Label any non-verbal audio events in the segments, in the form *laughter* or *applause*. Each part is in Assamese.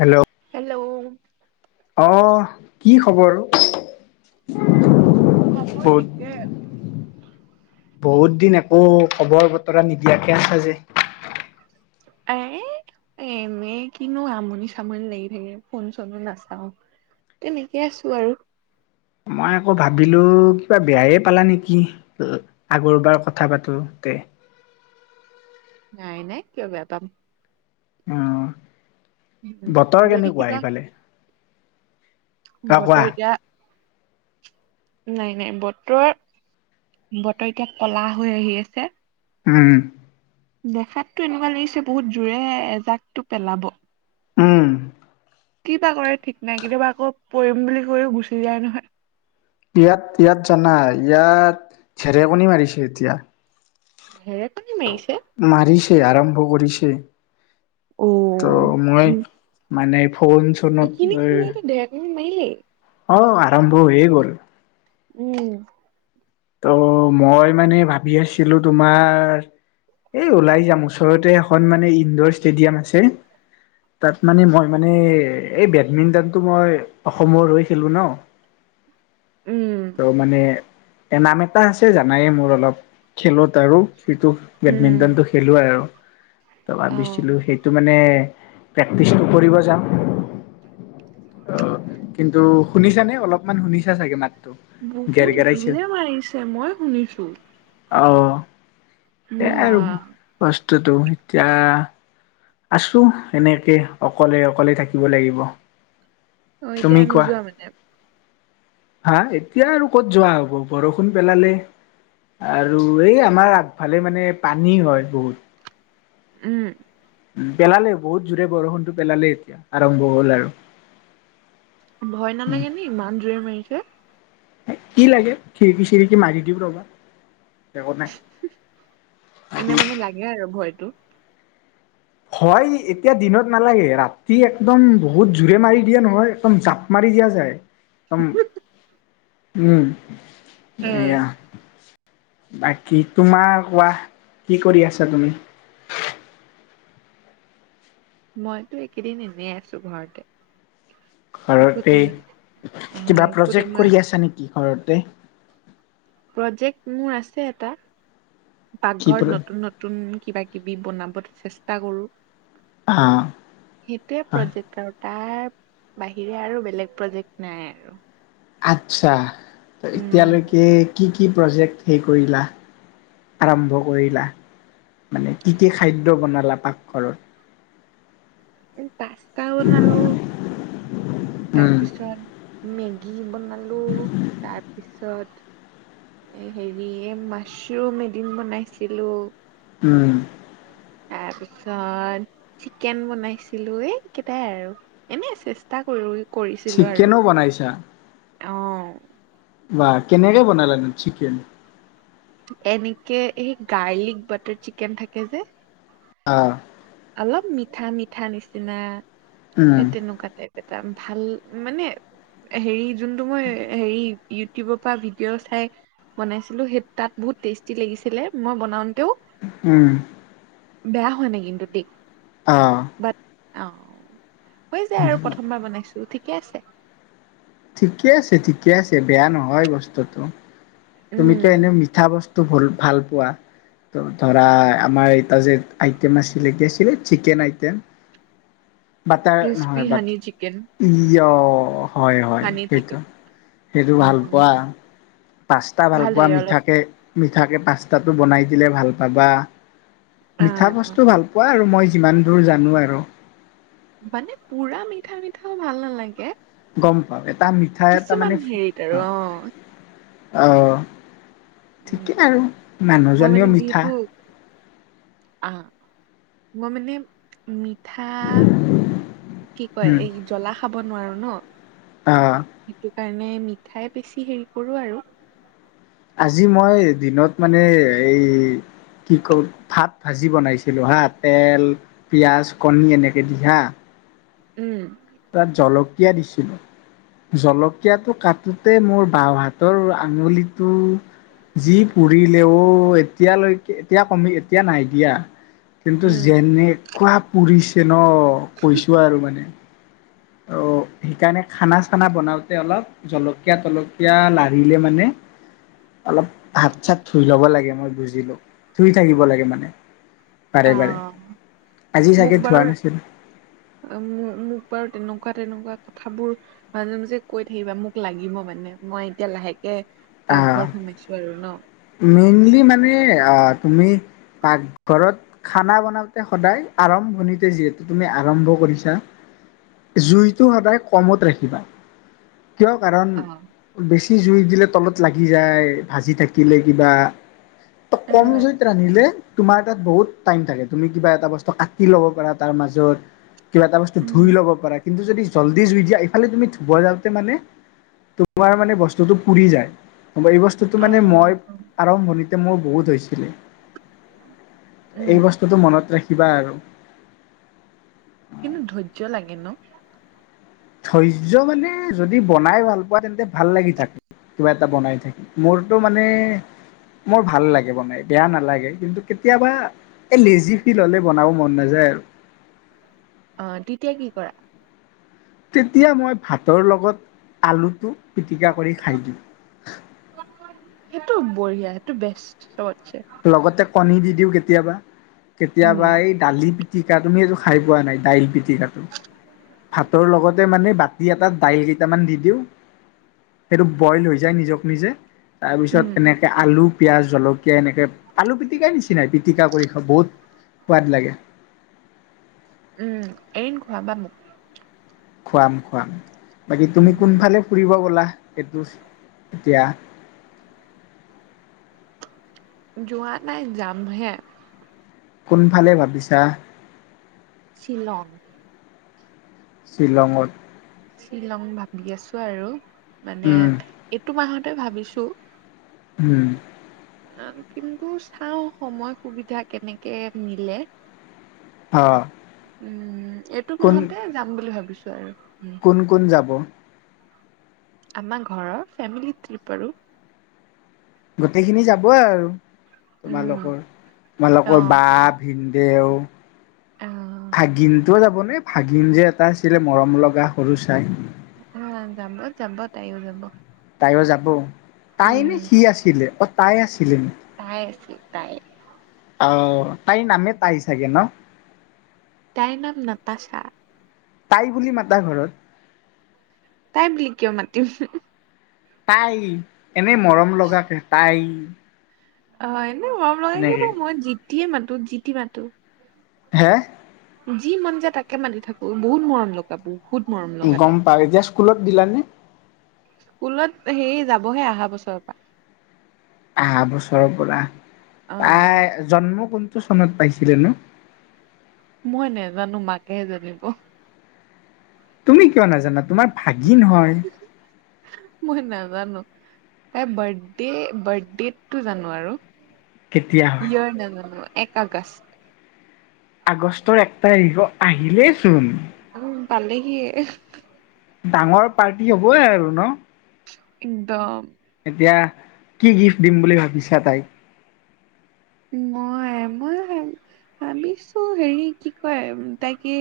হেল্ল' হেল্ল' অহ, কি খবৰ? খবৰ বহুত থিকে। বহুত দিন একো খবৰ-বতৰা নিদিয়াকে আছাঁ যে। এই এনে কিনো আমনি-চামনি লাগি থাকে। ফোন-চোনো নাচাওঁ। তেনেকে আছোঁ আৰু। মই আকৌ ভাবিলোঁ, কিবা বেয়াই পালা নেকি? ল, আগৰবাৰ কথা পাঁতোতে। নাই নাই, কিয় বেয়া পাম? অহ', উম, বতৰ যদি কেনেকুৱা কিবা সেইফালে? অ' কোৱা বতৰ এতিয়া নাই নাই, বতৰ, বতৰ এতিয়া ক'লা হৈ আহি আছে। উম। দেখাতটো এনেকুৱা লাগিছে, বহুত জোৰে এজাকটো পেলাব। উম। কি বা কৰে ঠিক নাই। কেতিয়াবা আকৌ পৰিম বুলি কৈও গুচি যায় নহয়। ইয়াত, ইয়াত জানা, ইয়াত ঢেৰেকণী মাৰিছে এতিয়া। ঢেৰেকণী মাৰিছে? মাৰিছে, আৰম্ভ কৰিছে। অ ত' মই উম মানে ফোন চ এইখিনি খালো দেে *unintelligible* মাৰিলেই। অ', আৰম্ভ হয়েই গ'ল। উম। ত' মই মানে ভাবি আছিলোঁ তোমাৰ এই ওলাই যাম, ওচৰতে এখন মানে ইনডোৰ ষ্টেডিয়াম আছে। তাত মানে মই মানে এই, বেডমিণ্টনতটো মই অসমৰ হৈ খেলো ন', উম। ত' মানে এ, নাম এটা আছে জানায়ে মোৰ অলপ, খেলত আৰু। সেইটো উম বেডমিন্টন টো খেলো আৰু ত' অ', ভাবিছিলোঁ সেই ত' মানে প্ৰেক্টিচো কৰিব যাম অ', কিন্তু শুনিছানে অলপমান শুনিছা চাগে মাতটো। গেৰ বহুত গেৰাইছে জোৰে মাৰিছে মই শুনিছোঁ আহ, এয়াই বা আৰু বস্তুটো, এতিয়া আছোঁ এনেকে, অকলে অকলে থাকিব লাগিব। অহ, এতিয়া তুমি কোৱা নোযোৱা মানে। হা! এতিয়া আৰু ক'ত যোৱা হ'ব বৰষুণ পেলালে। আৰু এই আমাৰ আগফালে মানে পানী হয় বহুত। উম। উম, পেলালে বহুত জোৰে বৰষুণটো পেলালে এতিয়া আৰম্ভ হ'ল আৰু। ভয় নালাগে নে ইমান জোৰে মাৰিছে। কি লাগে খিৰিকি-চিৰিকি মাৰি দিম ৰবা, একত নাই। এনেই মানে লাগে আৰু ভয়তো। হয়, এতিয়া দিনত নালাগে, ৰাতি একদম বহুত জোৰে মাৰি দিয়ে নহয় একদম জাপ মাৰি দিয়া একদম উম, উম এয়া। বাকী তোমাৰ কোৱা কি কৰি আছা তুমি? মইতো একেইদিন এনেই আছোঁ ঘৰতে। একো ঘৰতে, তেনে আহ কিবা একো প্ৰজেক্ট তেনেকুৱা কৰি আছা নেকি ঘৰতে? প্ৰজেক্ট মোৰ আছে এটা, কি প্ৰ পাকঘৰত নতুন-নতুন নতুন কিবা-কিবি বনাব চেষ্টা কৰোঁ। অহ। সেইটোৱে প্ৰজেক্ট আৰু তাৰ বাহিৰে আৰু বেলেগ প্ৰজেক্ট নাই আৰু। আচ্ছা। ত' এতিয়ালৈকে উম কি কি প্ৰজেক্ট হেৰি কৰিলা, আৰম্ভ কৰিলা? মানে কি কি খাদ্য বনালা পাকঘৰত। এই পাস্তা বনালো, উম তাৰপিছত মেগী বনালো তাৰপিছত তাৰপিছত এ হেৰি মাছৰুম এদিন বনাইছিলোঁ। উম। তাৰপিছত চিকেন বনাইছিলোঁ, এই কিবা আৰু এনেই চেষ্টা কৰোঁ। কৰিছিলোঁ আৰু চিকেনো বনাইছা? অহ। বাহ কেনেকে বনালানো চিকেন? এনেকে এই গাৰ্লিক বাটাৰ চিকেন থাকে যে। অহ। অলপ মিঠা-মিঠা নিচিনা উম সেই তেনেকুৱা টাইপ। এটা ভাল মানে, হেৰি যোনটো মই হেৰি ইটিউবৰ পৰা ভিডিঅ' চাই বনাইছিলোঁ, সেই তাত বহুত টেষ্টি লাগিছিলে মই বনাওতেও। উম। বেয়া হোৱা নাই কিন্তু দেই। অহ। বাট অহ, হৈ যায় আৰু প্ৰথমবাৰ বনাইছোঁ ঠিকে আছে। ঠিকে আছে, ঠিকে আছে বেয়া নহয় বস্তুটো তুমিতো উম এনেই মিঠা বস্তু তো কৰি ভাল পোৱা। ত' ধৰা আমাৰ এটা যে আইটেম আছিলে, কি আছিল chicken item. Crispy honey chicken. ই অহ', হয়, হয়। হানি চিকেন সেইটো-সেইটো ভাল উম পোৱা। পাস্তা ভাল পোৱা, লাগে অলপ মিঠাকে-মিঠাকে পাস্তাটো বনাই দিলে ভাল পাবা। অ মিঠা বস্তু ভাল পোৱা আৰু মই যিমান দূৰ জানোঁ আৰু। মানে পুৰা মিঠা-মিঠাও ভাল নালাগে। গম পাওঁ এটা মিঠা এটা কিছুমান মানে হেৰিত আৰু অহ', অ অহ'। ঠিকে আৰু উম মই মানুহজনীও মিঠা। অ, মই মানে মিঠা, কি কয় উম এই জ্বলা খাব নোৱাৰো ন'। অহ। সেইটো কাৰণে মিঠাই বেছি হেৰি কৰোঁ আৰু। আজি মই দিনত মানে এই কি কও ভাত ভাজি বনাইছিলোঁ হা, তেল, পিঁয়াজ, কণী এনেকৈ দি হা উম। তাত জলকীয়া দিছিলোঁ। জলকীয়াটো কাটোতে মোৰ বাওঁ হাতৰ আঙুলিটো যি পুৰিলে অ' এতিয়ালৈকে এতিয়া কমি, এতিয়া নাই দিয়া। কিন্তু উম যেনেকুৱা পুৰিছে ন' কৈছোঁ আৰু মানে। অ' সেইকাৰণে খানা চানা বনাওতে অলপ জলকীয়া তলকীয়া লাৰিলে মানে অলপ হাত চাত ধুই লব লাগে মই বুজিলো, ধুই থাকিব লাগে মানে। বাৰে অ বাৰে, আজি চাগে ধোৱা নাছিলো। আ, মোক বাৰু তেনেকুৱা তেনেকুৱা কথাবোৰ মাজে মাজে কৈ থাকিবা মোক লাগিব মানে, মই এতিয়া লাহেক কে আহ পাকঘৰত সোমাইছোঁ আৰু ন'। মেইনলি মানে আ, তুমি পাকঘৰত খানা বনাওতে সদায় আৰম্ভণিতে যিহেতু তুমি আৰম্ভ কৰিছা। জুইটো সদায় কমত ৰাখিবা। কিয় কাৰণ অ বেছি জুই দিলে তলত লাগি যায়, ভাজি থাকি থাকিলে কিবা, ত' কম জুইত ৰান্ধিলে তোমাৰ তাত বহুত টাইম থাকে, তুমি কিবা এটা বস্তু কাটি ল'ব পাৰা তাৰ মাজত। কিবা এটা বস্তু ধুই ল'ব উম পাৰা কিন্তু যদি জল্দি জুই দিয়া, ইফালে তুমি ধুব যাওঁতে মানে তোমাৰ মানে বস্তুটো পুৰি যায়, এই বস্তু অ', অ'। আৰম্ভণিতে মোৰ বহুত হৈছিলে। উম এই বস্তুটো মনত ৰাখিবা আৰু। কিন্তু ধৈৰ্য্য লাগে ন'? ধৈৰ্য্যৰ মানে যদি বনাই ভাল পোৱা তেন্তে ভাল লাগি থাকে। কিবা এটা বনাই থাকি, মোৰতো মানে মোৰ ভাল লাগে বনাই। বেয়া নালাগে কিন্তু কেতিয়াবা এই লেজি ফিল হ'লে বনাব মন নাযায় আৰু। অ' তেতিয়া কি কৰা? তেতিয়া মই ভাতৰ লগত আলুটো পিটিকা কৰি খাই দিওঁ। সেইটো বঢ়িয়া, সেইটো বেষ্ট চবতছে। লগতে কণী দি দিওঁ কেতিয়াবা, উম কেতিয়াবা এই দালি পিটিকা, তুমি এইটো খাই পোৱা নাই দাইল পিটিকাটো। ভাতৰ লগত মানে বাতি এটাত দাইল কেইটামান দি দিও সেইটো বইল হৈ যায় নিজক নিজে। তাৰপিছত উম তেনেকে আলু, পিয়য়াজ, জলকীয়া এনেকে আলু পিটিকাৰ নিচিনাই, পিটিকা কৰি খা বহুত সোৱাদ লাগে। উম, এদিন খোৱাবা মোক। খুৱাম খুৱাম। বাকী তুমি উম কোনফালে ফুৰিব গ'লা এইটো এতিয়া? *inaudible* যোৱা নাই যামহে। কোনফালে ভাবিছা? শ্বিলং। শ্বিলঙত? শ্বিলং ভাবি আছোঁ আৰু, মানে উম এইটো মাহতে ভাবিছোঁ। উম। কিন্তু চাওঁ সময় সুবিধা কেনেকে মিলে। অ'। উম, এইটো কোন মাহতে যাম বুলি ভাবিছোঁ আৰু। কোন কোন যাব? আমাৰ ঘৰৰ ফেমিলি ট্ৰিপ আৰু। গোটেইখিনি যাবই আৰু উম তোমালোকৰ, অ তোমালোকৰ বা ভিদেও। অ'। ভাগিনটোও যাবনে, ভাগিন যে এটা আছিলে মৰম লগা সৰু চাই। অ', যাব, যাব, তাইও যাব। তাইও যাব, তাই নে উম সি আছিলে? অ', তাই আছিলে। তাই আছিল, তাই। অ', তাইৰ নামে তাই চাগে নহ? তাইৰ নাম নাতাশা। তাই বুলি মাতা ঘৰত? তাই বুলি কিয় মাতিম? তাই এনেই মৰম লগা, তাই অ', এনেই মৰম নাগিব, এনেকে মই জিতিয়ে মাতো জিতি মাতো। হে? যি মন যায় তাকে মাতি থাকো, বহুত মৰম লগা ব গম পায়, এতিয়া স্কুলত দিলানে? স্কুলত হেৰি, যাবহে অহা বছৰৰ পৰা। আহা বছৰৰ পৰা, অ তাই জন্ম কোনটো চনত পাইছিলে নো? মই নেজানো, মাকেহে জানিব। তুমি কিয় নাজানা, তোমাৰ ভাগিন হয়। মই নাজানো। এই বাৰ্থডে, বাৰ্থডেটটো জানো আৰু। কেতিয়া হয় *unintelligible* এক আগষ্ট। আগষ্টৰ এক তাৰিখ, অ' আহিলেইচোন। উম, পালেহিয়েই। ডাঙৰ পাৰ্টি হবয়ে আৰু নহ? একদম। এতিয়া কি গিফ্ট দিম বুলি ভাবিছা তাইক? মই-মই ভ ভাবিছো হেৰি কি কয় তাইক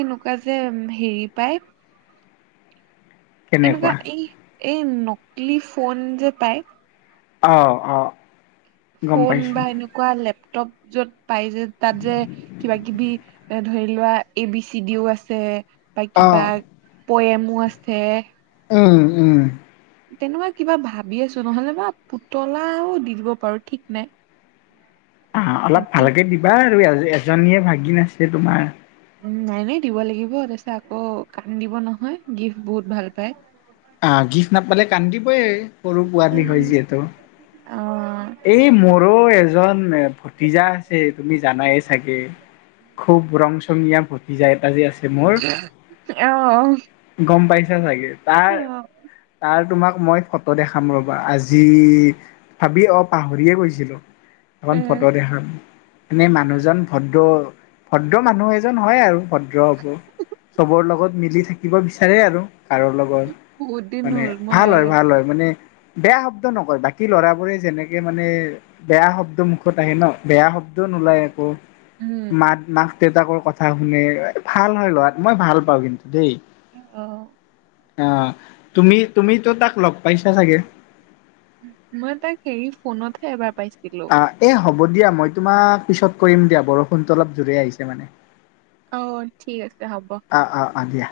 এনেকুৱা যে হেৰি পায় এনেকুৱা কেনেকুৱা এই, এই নকলি ফোন যে পায়। অ', অ'। গম ফোন পাইছো বা এনেকুৱা লেপটপ য'ত পাই যে, তাত যে কিবা কিবি এ ধৰি লোৱা এ বি চি ডিও আছে, বা অ কিবা পৱেমও আছে। উম, উম। তেনেকুৱা কিবা ভাবি আছোঁ, নহলে বা পুতলাও দি দিব পাৰো ঠিক নাই। অ', অলপ সেইটো ভালকে দিবা আৰু, এজনীয়ে ভাগিন আছে তোমাৰ। উম, নাই নাই দিব লাগিব। তাৰপিছত আকৌ কান্দিব নহয়, গিফ্ট বহুত ভাল পায়। অ', গিফ্ট নাপালে কান্দিবই, সৰু পোৱালি উম হয় যিহেতু। অ'। এই, মোৰো এজন ভতিজা আছে তুমি জানায়ে চাগে। খুব ৰং চঙীয়া ভটিজা এটা যে আছে। মোৰ *unintelligible* গম পাইছা চাগে, তাৰ অ' তাক তোমাক মই ত' দেখাম ৰ'বা আজি, ভাবি অ' পাহৰিয়ে গৈছিলো। এখন এ ফটো দেখাম, এনেই মানুহজন ভদ্ৰ, ভদ্ৰ মানুহ এজন হয় আৰু। ভদ্ৰ হ'ব, চবৰ লগত মিলি থাকিব বিচাৰে আৰু কাৰোৰ লগত বহুত দিন মানে হ'ল মই ভাল হয়, ভাল হয় মানে বেয়া শব্দ নকয়। বাকী ল'ৰাবোৰে যেনেক সি মানে বেয়া শব্দ মুখত আহে নহ, বেয়া শব্দও নোলায় একো। উম। মাক, মাক দেউতাকৰ কথা শুনে, ভাল হয় ল'ৰাটো মই ভাল পাওঁ কিন্তু দেই। অ'। অ' তুমি তুমিতো তাক লগ পাইছা চাগে। মই তাক হেৰি ফোনতহে এবাৰ পাইছোঁ। অ' এই হ'ব দিয়া মই তোমাক পিছত কৰিম দিয়া, বৰষুণটো অলপ জোৰে আহিছে মানে। অ' ঠিক আছে হ'ব। আহ আহ আহ দিয়া।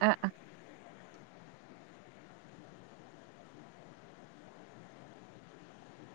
আ, আ।